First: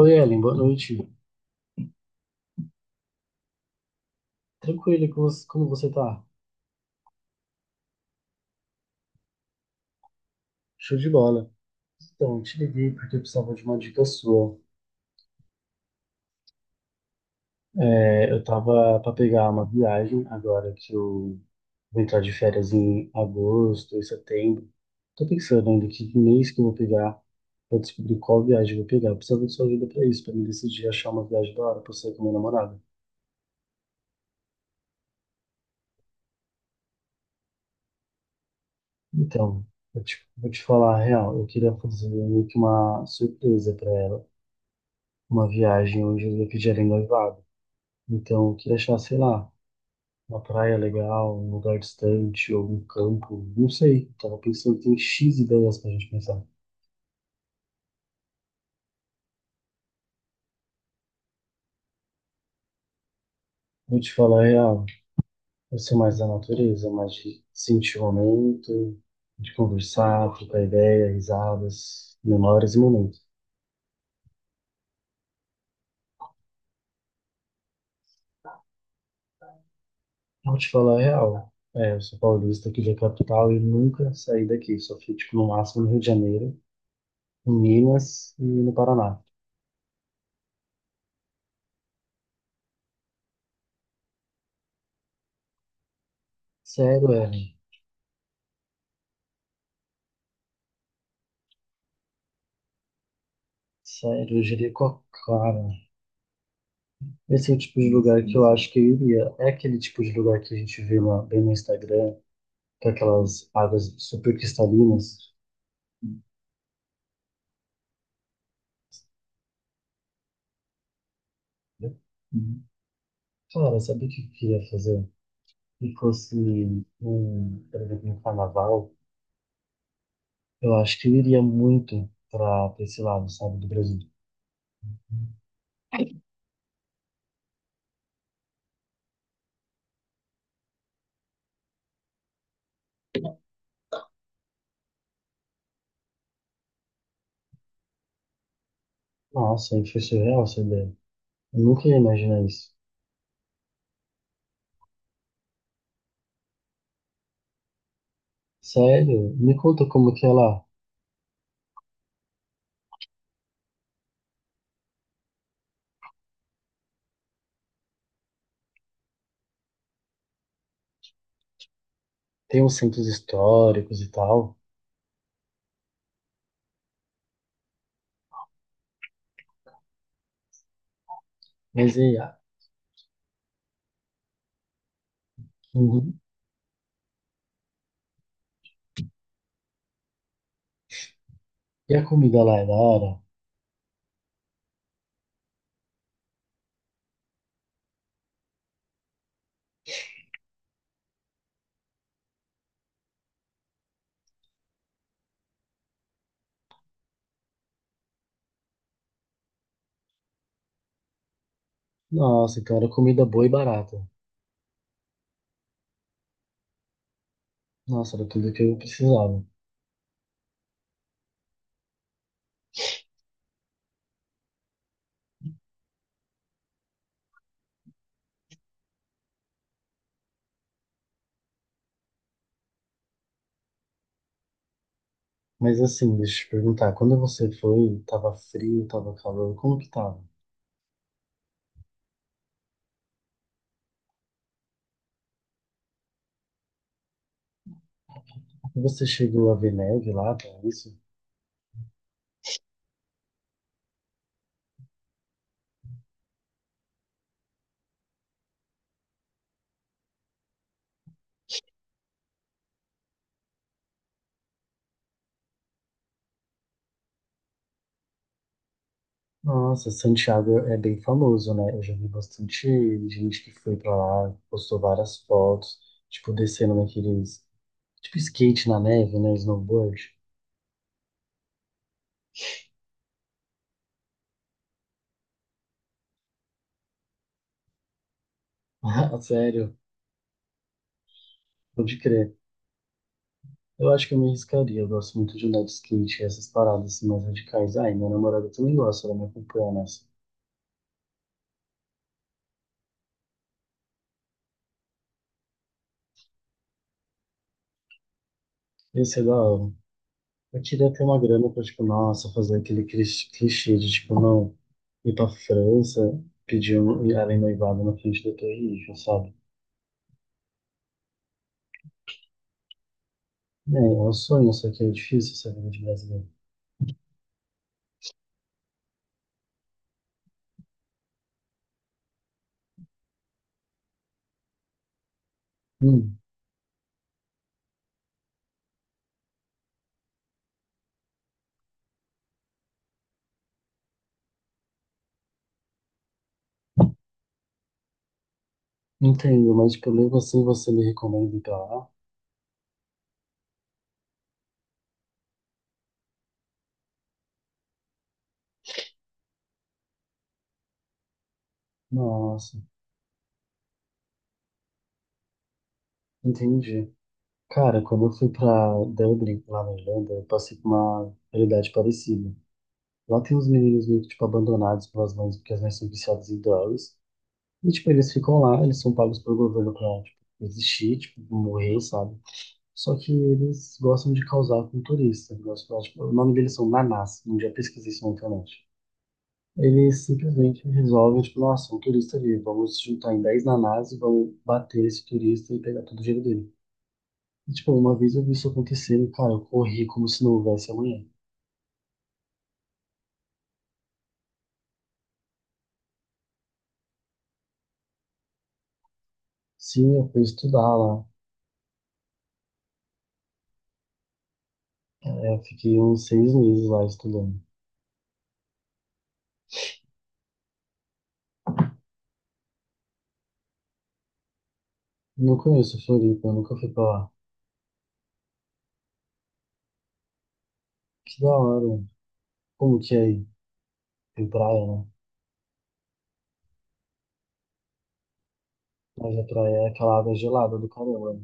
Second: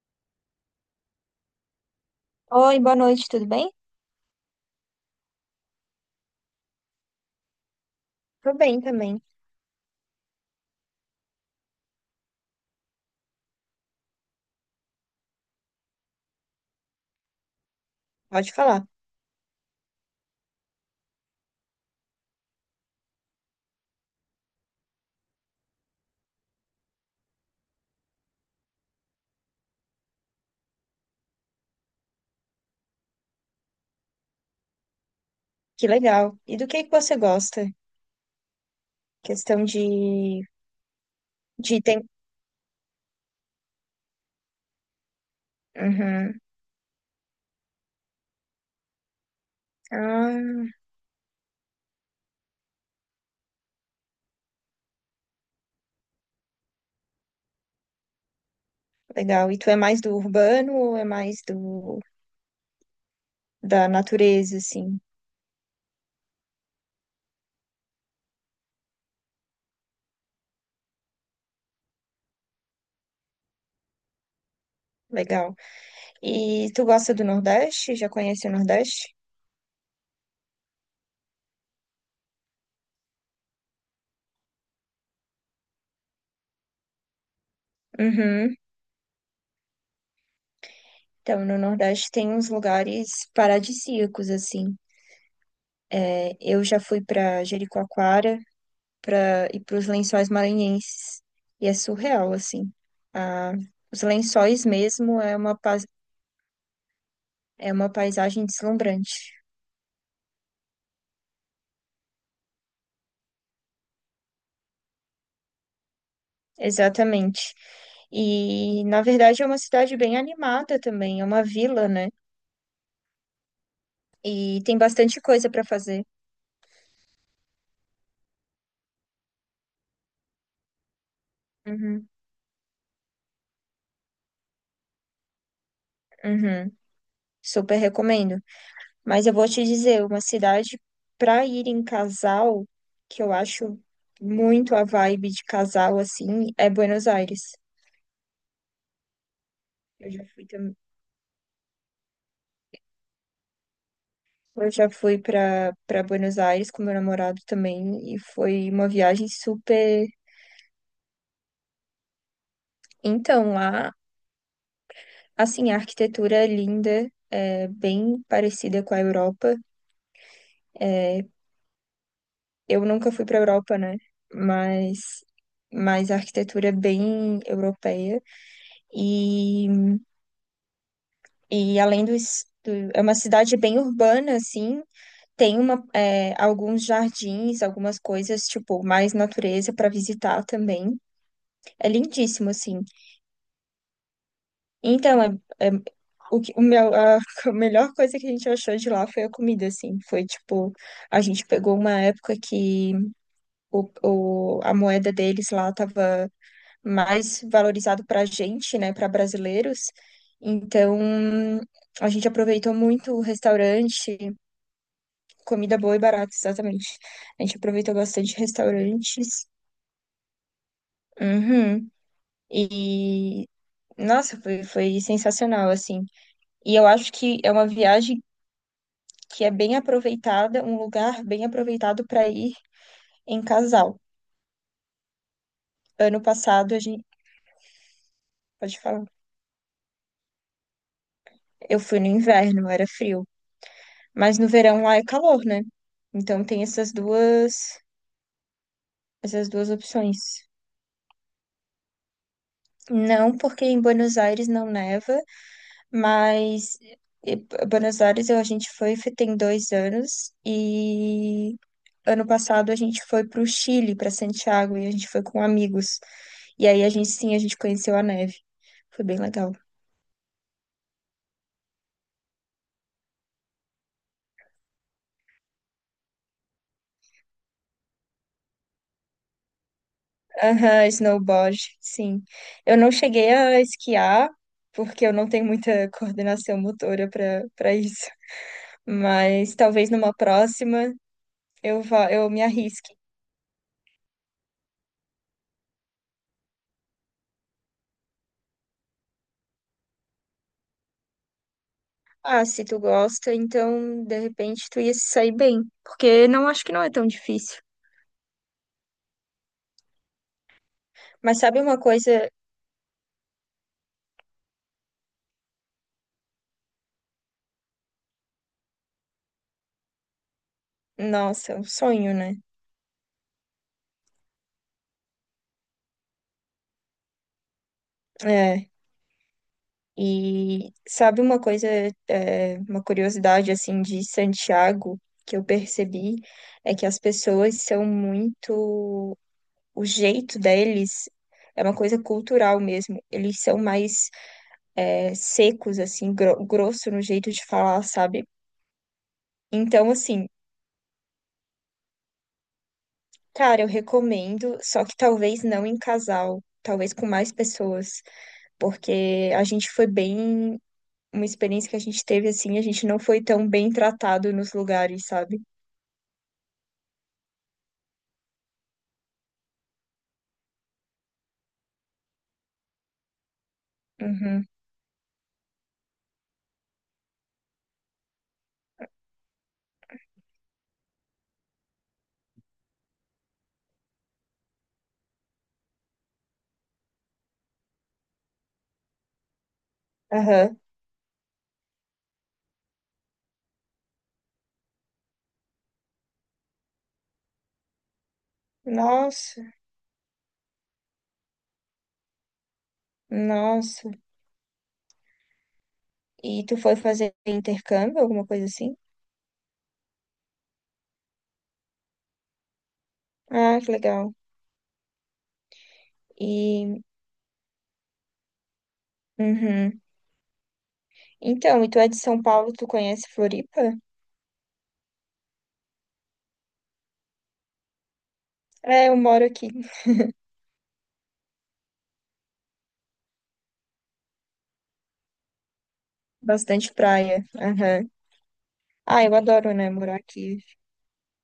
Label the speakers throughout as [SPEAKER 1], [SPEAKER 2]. [SPEAKER 1] Oi, Ellen, boa noite.
[SPEAKER 2] Oi, boa noite, tudo bem?
[SPEAKER 1] Tranquilo, e como você tá?
[SPEAKER 2] Tô bem também.
[SPEAKER 1] Show de bola. Então, te liguei porque eu precisava de uma dica sua. É, eu
[SPEAKER 2] Pode falar.
[SPEAKER 1] tava pra pegar uma viagem agora que eu vou entrar de férias em agosto e setembro. Tô pensando ainda que mês que eu vou pegar pra descobrir qual viagem eu vou pegar. Eu precisava de sua ajuda pra isso, pra me decidir achar uma viagem da hora pra sair com minha namorada.
[SPEAKER 2] Que legal. E do que você gosta? Questão
[SPEAKER 1] Então, vou te falar a real. Eu queria
[SPEAKER 2] de tem...
[SPEAKER 1] fazer meio que uma surpresa pra ela. Uma viagem onde eu
[SPEAKER 2] Uhum.
[SPEAKER 1] ia pedir ela em noivado. Então, eu queria achar, sei lá, uma
[SPEAKER 2] Ah,
[SPEAKER 1] praia legal, um lugar distante, ou um campo, não sei. Tava pensando, tem X ideias pra gente pensar.
[SPEAKER 2] legal. E tu é mais do urbano ou é mais do da
[SPEAKER 1] Vou te falar a
[SPEAKER 2] natureza,
[SPEAKER 1] real,
[SPEAKER 2] assim?
[SPEAKER 1] eu sou mais da natureza, mais de sentir o momento, de conversar, trocar ideia, risadas, memórias e momentos.
[SPEAKER 2] Legal. E tu gosta do Nordeste? Já conhece o Nordeste?
[SPEAKER 1] Vou te falar a real, é, eu sou paulista aqui da capital e nunca saí daqui, só fui, tipo, no máximo no Rio de Janeiro, em Minas e
[SPEAKER 2] Uhum.
[SPEAKER 1] no Paraná.
[SPEAKER 2] Então, no Nordeste tem uns lugares paradisíacos, assim. É, eu já fui
[SPEAKER 1] Sério,
[SPEAKER 2] para
[SPEAKER 1] Ellen,
[SPEAKER 2] Jericoacoara, para ir para os Lençóis Maranhenses. E é surreal, assim. Ah, os
[SPEAKER 1] sério, eu
[SPEAKER 2] Lençóis
[SPEAKER 1] diria com a
[SPEAKER 2] mesmo é
[SPEAKER 1] cara. Esse é o
[SPEAKER 2] é
[SPEAKER 1] tipo de
[SPEAKER 2] uma
[SPEAKER 1] lugar que eu
[SPEAKER 2] paisagem
[SPEAKER 1] acho que eu iria.
[SPEAKER 2] deslumbrante.
[SPEAKER 1] É aquele tipo de lugar que a gente vê bem no Instagram, com aquelas águas super cristalinas.
[SPEAKER 2] Exatamente. E, na verdade, é uma cidade bem animada também, é uma vila,
[SPEAKER 1] Né?
[SPEAKER 2] né?
[SPEAKER 1] Uhum. Cara, sabe o que eu
[SPEAKER 2] E
[SPEAKER 1] queria
[SPEAKER 2] tem
[SPEAKER 1] fazer?
[SPEAKER 2] bastante coisa para
[SPEAKER 1] Se
[SPEAKER 2] fazer.
[SPEAKER 1] fosse um, por exemplo, um carnaval, eu acho que eu iria muito
[SPEAKER 2] Uhum,
[SPEAKER 1] para esse lado, sabe, do Brasil.
[SPEAKER 2] uhum. Super recomendo. Mas eu vou te dizer, uma cidade para ir em casal, que eu acho muito a vibe de casal, assim, é Buenos Aires.
[SPEAKER 1] Nossa, aí foi
[SPEAKER 2] Eu já
[SPEAKER 1] surreal
[SPEAKER 2] fui
[SPEAKER 1] essa
[SPEAKER 2] também.
[SPEAKER 1] ideia. Eu nunca ia imaginar isso.
[SPEAKER 2] Eu já fui para Buenos Aires com meu namorado também e foi uma viagem
[SPEAKER 1] Sério? Me conta
[SPEAKER 2] super.
[SPEAKER 1] como que é lá.
[SPEAKER 2] Então, lá, assim, a arquitetura é linda, é bem parecida com a Europa. É,
[SPEAKER 1] Tem uns
[SPEAKER 2] eu
[SPEAKER 1] centros
[SPEAKER 2] nunca fui para a Europa, né?
[SPEAKER 1] históricos e tal,
[SPEAKER 2] Mas, mas a arquitetura é bem europeia e,
[SPEAKER 1] mas e a,
[SPEAKER 2] é uma cidade bem urbana, assim. Tem uma,
[SPEAKER 1] Uhum.
[SPEAKER 2] é, alguns jardins, algumas coisas, tipo, mais natureza para visitar também. É
[SPEAKER 1] E a comida
[SPEAKER 2] lindíssimo,
[SPEAKER 1] lá é da
[SPEAKER 2] assim.
[SPEAKER 1] hora?
[SPEAKER 2] Então, é- é- o que, o meu, a a melhor coisa que a gente achou de lá foi a comida, assim. Foi tipo, a gente pegou uma época que a moeda deles lá tava mais valorizado pra gente, né, pra brasileiros. Então, a gente
[SPEAKER 1] Nossa,
[SPEAKER 2] aproveitou
[SPEAKER 1] então era
[SPEAKER 2] muito o
[SPEAKER 1] comida boa e barata.
[SPEAKER 2] restaurante, comida boa e barata, exatamente. A gente aproveitou
[SPEAKER 1] Nossa, era
[SPEAKER 2] bastante
[SPEAKER 1] tudo que eu precisava.
[SPEAKER 2] restaurantes. Uhum. E, nossa, foi sensacional, assim. E eu acho que é uma viagem que é bem aproveitada, um lugar bem aproveitado para ir em casal.
[SPEAKER 1] Mas assim,
[SPEAKER 2] Ano
[SPEAKER 1] deixa eu te
[SPEAKER 2] passado a
[SPEAKER 1] perguntar,
[SPEAKER 2] gente,
[SPEAKER 1] quando você foi, tava
[SPEAKER 2] pode
[SPEAKER 1] frio,
[SPEAKER 2] falar,
[SPEAKER 1] tava calor, como que tava?
[SPEAKER 2] eu fui no inverno, era frio, mas no verão lá é calor, né? Então
[SPEAKER 1] Você chegou
[SPEAKER 2] essas
[SPEAKER 1] a
[SPEAKER 2] duas
[SPEAKER 1] ver neve
[SPEAKER 2] opções.
[SPEAKER 1] lá, tá isso?
[SPEAKER 2] Não porque em Buenos Aires não neva, mas eh, Buenos Aires a gente foi tem dois anos e ano passado a gente foi para o Chile, para Santiago e a gente foi com amigos. E aí a gente sim, a gente conheceu a neve. Foi bem legal.
[SPEAKER 1] Nossa, Santiago é bem famoso, né? Eu já vi bastante gente que foi pra lá, postou várias fotos, tipo, descendo naqueles, tipo, skate na neve, né? Snowboard.
[SPEAKER 2] Aham, snowboard, sim. Eu não cheguei a esquiar, porque eu não tenho muita coordenação motora para isso.
[SPEAKER 1] Ah,
[SPEAKER 2] Mas
[SPEAKER 1] sério,
[SPEAKER 2] talvez numa próxima eu
[SPEAKER 1] pode
[SPEAKER 2] vá, eu
[SPEAKER 1] crer.
[SPEAKER 2] me arrisque.
[SPEAKER 1] Eu acho que eu me arriscaria. Eu gosto muito de andar de skate, essas paradas assim, mais radicais. Ai, minha namorada também gosta, ela me acompanha nessa.
[SPEAKER 2] Ah, se tu gosta, então de repente tu ia se sair bem, porque não acho que não é tão difícil.
[SPEAKER 1] Ia ser da hora. Eu queria ter uma
[SPEAKER 2] Mas
[SPEAKER 1] grana
[SPEAKER 2] sabe
[SPEAKER 1] pra,
[SPEAKER 2] uma
[SPEAKER 1] tipo, nossa,
[SPEAKER 2] coisa?
[SPEAKER 1] fazer aquele clichê de, tipo, não ir pra França, ir além noivado na frente da Torre Eiffel, sabe?
[SPEAKER 2] Nossa, é um sonho, né?
[SPEAKER 1] É, é um sonho, só que é difícil essa vida de brasileiro.
[SPEAKER 2] É. E sabe uma coisa, é, uma curiosidade assim de Santiago que eu percebi
[SPEAKER 1] Hum,
[SPEAKER 2] é que as pessoas são muito, o jeito deles é uma coisa cultural mesmo. Eles são mais é, secos assim, grosso no jeito de falar, sabe?
[SPEAKER 1] entendo, mas, tipo,
[SPEAKER 2] Então
[SPEAKER 1] mesmo
[SPEAKER 2] assim,
[SPEAKER 1] assim você me recomenda ir pra lá?
[SPEAKER 2] cara, eu recomendo, só que talvez não em casal, talvez com mais pessoas, porque a gente foi bem uma experiência que a gente teve
[SPEAKER 1] Nossa,
[SPEAKER 2] assim, a gente não foi tão bem tratado nos lugares, sabe?
[SPEAKER 1] entendi. Cara, quando eu fui pra Dublin, lá na Irlanda, eu passei por uma realidade parecida. Lá tem uns meninos meio que, tipo,
[SPEAKER 2] Uhum.
[SPEAKER 1] abandonados pelas mães, porque as mães são viciadas em drogas. E, tipo, eles ficam lá, eles são pagos pelo governo pra, tipo, existir, tipo, morrer, sabe? Só que eles gostam de causar com turista. Eles gostam de falar, tipo, o nome deles são Nanás, um dia eu pesquisei isso na internet. Eles
[SPEAKER 2] Aham.
[SPEAKER 1] simplesmente resolvem, tipo, nossa, um turista ali, vamos juntar em 10 nanás e vamos bater esse turista e pegar todo o dinheiro dele. E, tipo, uma vez eu vi isso acontecendo, cara, eu
[SPEAKER 2] Nossa,
[SPEAKER 1] corri como se não houvesse amanhã.
[SPEAKER 2] nossa. E tu foi fazer intercâmbio, alguma coisa assim?
[SPEAKER 1] Sim, eu fui estudar lá.
[SPEAKER 2] Ah, que legal.
[SPEAKER 1] É, eu fiquei uns 6 meses lá
[SPEAKER 2] E,
[SPEAKER 1] estudando.
[SPEAKER 2] uhum. Então, e tu é de São Paulo, tu conhece Floripa?
[SPEAKER 1] Não conheço Floripa, eu nunca fui pra lá.
[SPEAKER 2] É, eu moro aqui,
[SPEAKER 1] Que da hora. Como que é aí? Tem praia, né?
[SPEAKER 2] bastante praia. Aham. Ah, eu
[SPEAKER 1] Mas a
[SPEAKER 2] adoro,
[SPEAKER 1] praia é
[SPEAKER 2] né,
[SPEAKER 1] aquela
[SPEAKER 2] morar
[SPEAKER 1] água
[SPEAKER 2] aqui.
[SPEAKER 1] gelada do caramba, né?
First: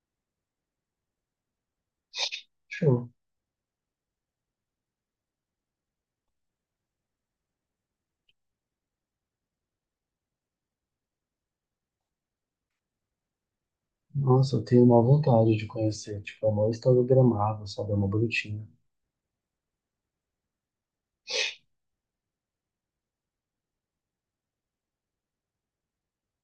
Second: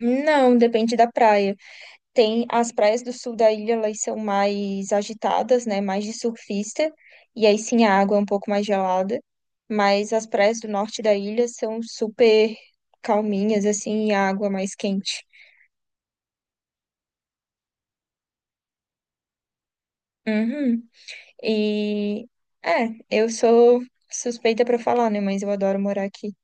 [SPEAKER 2] Não, depende da praia. Tem as praias
[SPEAKER 1] Show.
[SPEAKER 2] do sul da ilha, elas são mais agitadas, né? Mais de surfista. E aí sim a água é um pouco mais gelada. Mas as praias do norte da ilha são super calminhas, assim, e a água é
[SPEAKER 1] Nossa, eu
[SPEAKER 2] mais
[SPEAKER 1] tenho uma
[SPEAKER 2] quente.
[SPEAKER 1] vontade de conhecer. Tipo, é uma história gramável, sabe? É uma bonitinha.
[SPEAKER 2] Uhum. E é, eu sou suspeita para falar, né? Mas eu adoro morar aqui.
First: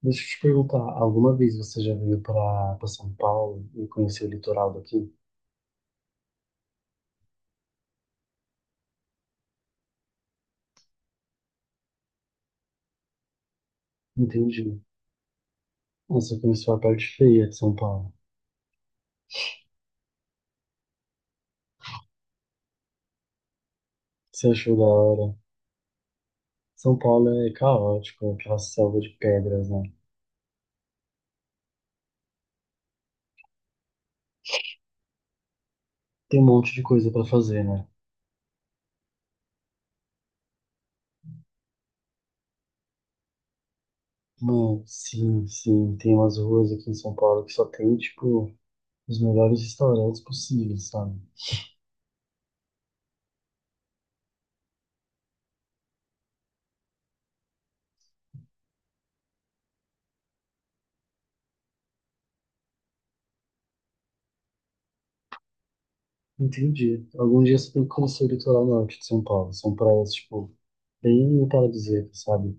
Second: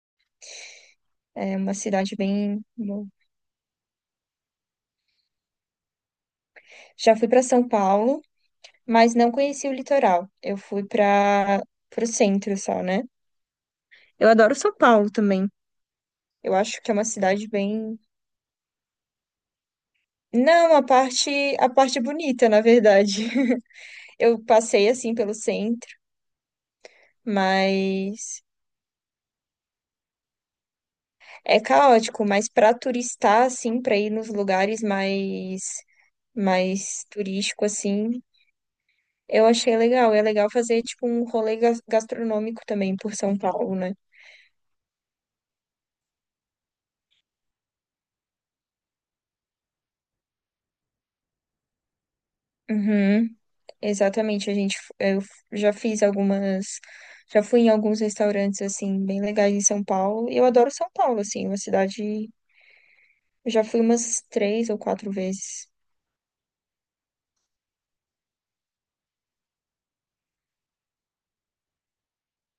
[SPEAKER 1] Deixa eu te perguntar, alguma vez
[SPEAKER 2] É uma
[SPEAKER 1] você já
[SPEAKER 2] cidade
[SPEAKER 1] veio
[SPEAKER 2] bem
[SPEAKER 1] pra
[SPEAKER 2] boa.
[SPEAKER 1] São Paulo e conheceu o litoral daqui?
[SPEAKER 2] Já fui para São Paulo, mas não conheci o litoral. Eu fui para o centro só, né? Eu adoro São
[SPEAKER 1] Entendi.
[SPEAKER 2] Paulo também.
[SPEAKER 1] Você
[SPEAKER 2] Eu
[SPEAKER 1] conheceu a
[SPEAKER 2] acho que é
[SPEAKER 1] parte
[SPEAKER 2] uma
[SPEAKER 1] feia
[SPEAKER 2] cidade
[SPEAKER 1] de São
[SPEAKER 2] bem.
[SPEAKER 1] Paulo.
[SPEAKER 2] Não, a parte bonita, na verdade. Eu
[SPEAKER 1] Você achou da
[SPEAKER 2] passei assim pelo
[SPEAKER 1] hora?
[SPEAKER 2] centro,
[SPEAKER 1] São Paulo é caótico, é
[SPEAKER 2] mas
[SPEAKER 1] aquela selva de pedras, né?
[SPEAKER 2] é caótico, mas para turistar assim, para ir nos lugares
[SPEAKER 1] Tem um monte de
[SPEAKER 2] mais
[SPEAKER 1] coisa pra fazer,
[SPEAKER 2] turístico
[SPEAKER 1] né?
[SPEAKER 2] assim, eu achei legal. É legal fazer tipo um rolê gastronômico também por São Paulo, né?
[SPEAKER 1] Mano, sim, sim. Tem umas ruas aqui em São Paulo que só tem, tipo, os melhores restaurantes possíveis, sabe?
[SPEAKER 2] Uhum, exatamente, a gente f- eu f- já fiz algumas já fui em alguns restaurantes assim bem legais em São Paulo. Eu adoro São Paulo assim, uma cidade. Eu já fui umas três ou quatro vezes.
[SPEAKER 1] Entendi. Algum dia você tem que conhecer o litoral norte de São Paulo. São praias, tipo, bem paradisíacas, sabe?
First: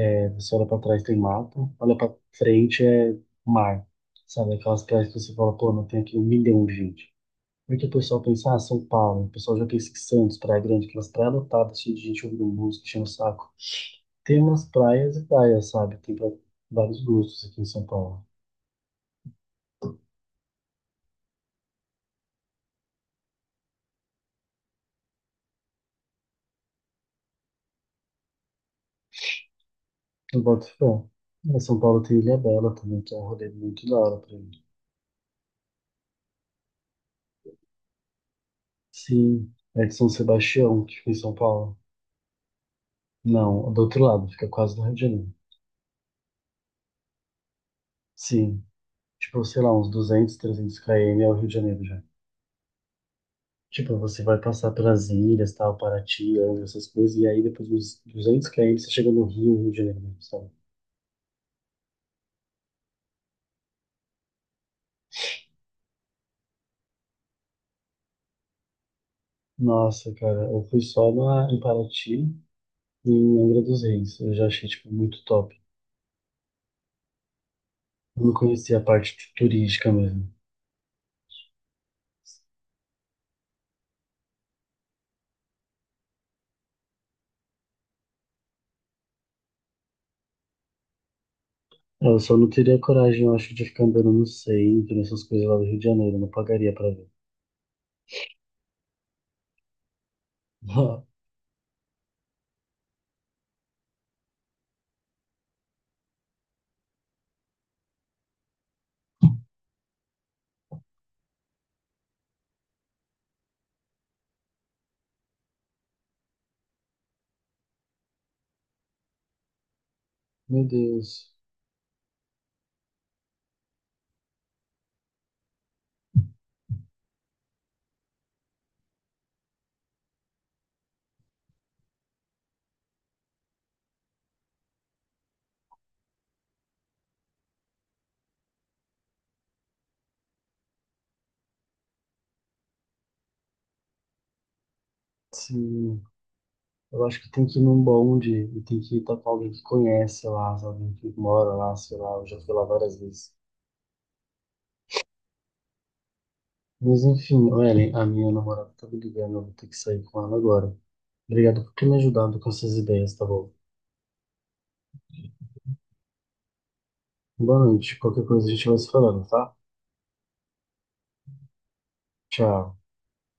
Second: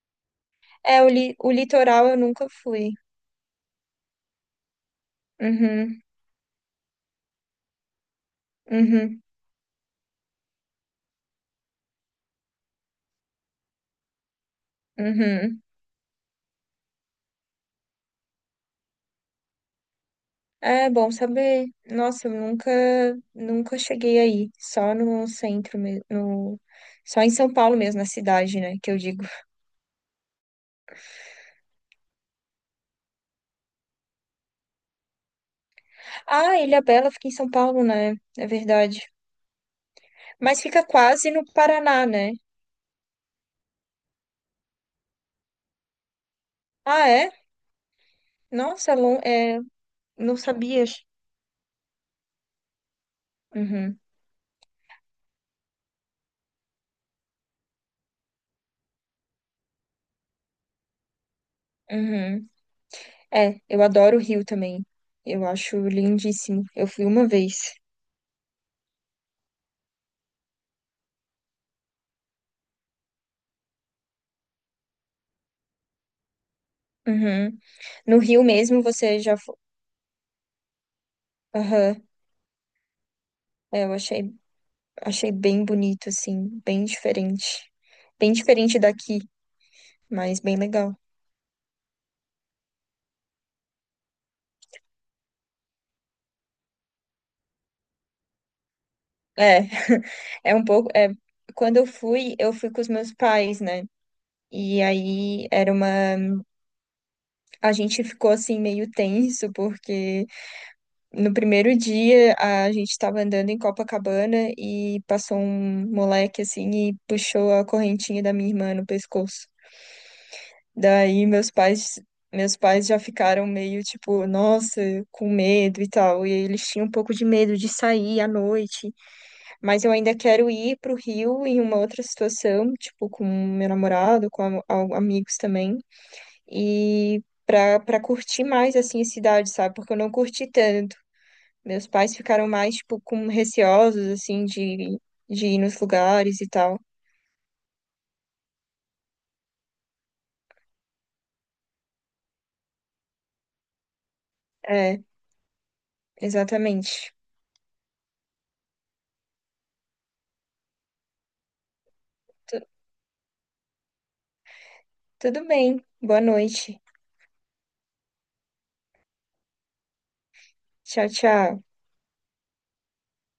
[SPEAKER 1] É, você olha pra trás tem
[SPEAKER 2] O
[SPEAKER 1] mato, olha
[SPEAKER 2] litoral
[SPEAKER 1] pra
[SPEAKER 2] eu nunca
[SPEAKER 1] frente
[SPEAKER 2] fui.
[SPEAKER 1] é mar, sabe? Aquelas praias que você fala, pô, não tem
[SPEAKER 2] Uhum,
[SPEAKER 1] aqui um milhão de gente. Porque o pessoal pensa, ah, São
[SPEAKER 2] uhum,
[SPEAKER 1] Paulo. O pessoal já pensa que Santos, Praia Grande, aquelas praias lotadas, cheias de gente ouvindo música, enchendo o saco. Tem umas praias e
[SPEAKER 2] uhum.
[SPEAKER 1] praias, sabe? Tem pra vários gostos aqui em São Paulo.
[SPEAKER 2] É bom saber. Nossa, eu nunca, nunca cheguei aí. Só no centro mesmo. No... Só em São Paulo mesmo, na cidade, né? Que eu digo.
[SPEAKER 1] Eu boto fé. Em São Paulo tem Ilha Bela também, que é um rolê muito da hora pra mim.
[SPEAKER 2] Ah, Ilhabela fica em São Paulo, né? É verdade.
[SPEAKER 1] Sim, é de São
[SPEAKER 2] Mas
[SPEAKER 1] Sebastião,
[SPEAKER 2] fica
[SPEAKER 1] que fica em
[SPEAKER 2] quase
[SPEAKER 1] São
[SPEAKER 2] no
[SPEAKER 1] Paulo.
[SPEAKER 2] Paraná, né?
[SPEAKER 1] Não, do outro lado, fica quase no Rio de Janeiro.
[SPEAKER 2] Ah, é?
[SPEAKER 1] Sim,
[SPEAKER 2] Nossa, é lon-
[SPEAKER 1] tipo,
[SPEAKER 2] é...
[SPEAKER 1] sei lá, uns 200,
[SPEAKER 2] não
[SPEAKER 1] 300
[SPEAKER 2] sabia.
[SPEAKER 1] km é o Rio de Janeiro já. Tipo,
[SPEAKER 2] Uhum,
[SPEAKER 1] você vai passar pelas ilhas, tal, Paraty, essas coisas, e aí depois dos 200 km você chega no Rio, Rio de Janeiro, sabe?
[SPEAKER 2] uhum. É, eu adoro o Rio também. Eu acho lindíssimo. Eu fui uma vez.
[SPEAKER 1] Nossa, cara, eu fui só em Paraty, em Angra dos Reis. Eu já achei, tipo, muito top.
[SPEAKER 2] Uhum. No
[SPEAKER 1] Eu não
[SPEAKER 2] Rio
[SPEAKER 1] conhecia a
[SPEAKER 2] mesmo
[SPEAKER 1] parte
[SPEAKER 2] você já foi.
[SPEAKER 1] turística mesmo.
[SPEAKER 2] Aham. É, eu achei, achei bem bonito, assim, bem diferente. Bem diferente daqui, mas bem legal.
[SPEAKER 1] É, Eu só não teria coragem, eu acho, de ficar andando no centro, nessas coisas lá do Rio de Janeiro. Eu não pagaria pra ver.
[SPEAKER 2] É, é um pouco.
[SPEAKER 1] Ah,
[SPEAKER 2] É, quando eu fui com os meus pais, né? E aí era uma. A gente ficou assim meio tenso, porque no primeiro dia, a gente estava andando em Copacabana e passou um moleque assim e puxou a correntinha da minha irmã no pescoço.
[SPEAKER 1] Meu
[SPEAKER 2] Daí
[SPEAKER 1] Deus.
[SPEAKER 2] meus pais, meus pais já ficaram meio tipo, nossa, com medo e tal. E eles tinham um pouco de medo de sair à noite, mas eu ainda quero ir pro Rio em uma outra situação, tipo com meu namorado, com amigos também. E para curtir mais assim a cidade, sabe? Porque eu não curti tanto. Meus pais ficaram mais, tipo, com receosos, assim, de ir nos
[SPEAKER 1] Sim,
[SPEAKER 2] lugares e tal.
[SPEAKER 1] eu acho que tem que ir num bonde e tem que ir tá com alguém que conhece lá, sabe? Alguém que mora lá, sei lá. Eu já fui lá várias vezes.
[SPEAKER 2] É,
[SPEAKER 1] Mas
[SPEAKER 2] exatamente.
[SPEAKER 1] enfim, ô, Ellen, a minha namorada tá me ligando, eu vou ter que sair com ela agora. Obrigado por ter me ajudado com
[SPEAKER 2] Tu-
[SPEAKER 1] essas ideias, tá bom?
[SPEAKER 2] tudo bem. Boa noite.
[SPEAKER 1] Boa noite. Qualquer coisa a gente vai se falando, tá?
[SPEAKER 2] Tchau, tchau.
[SPEAKER 1] Tchau.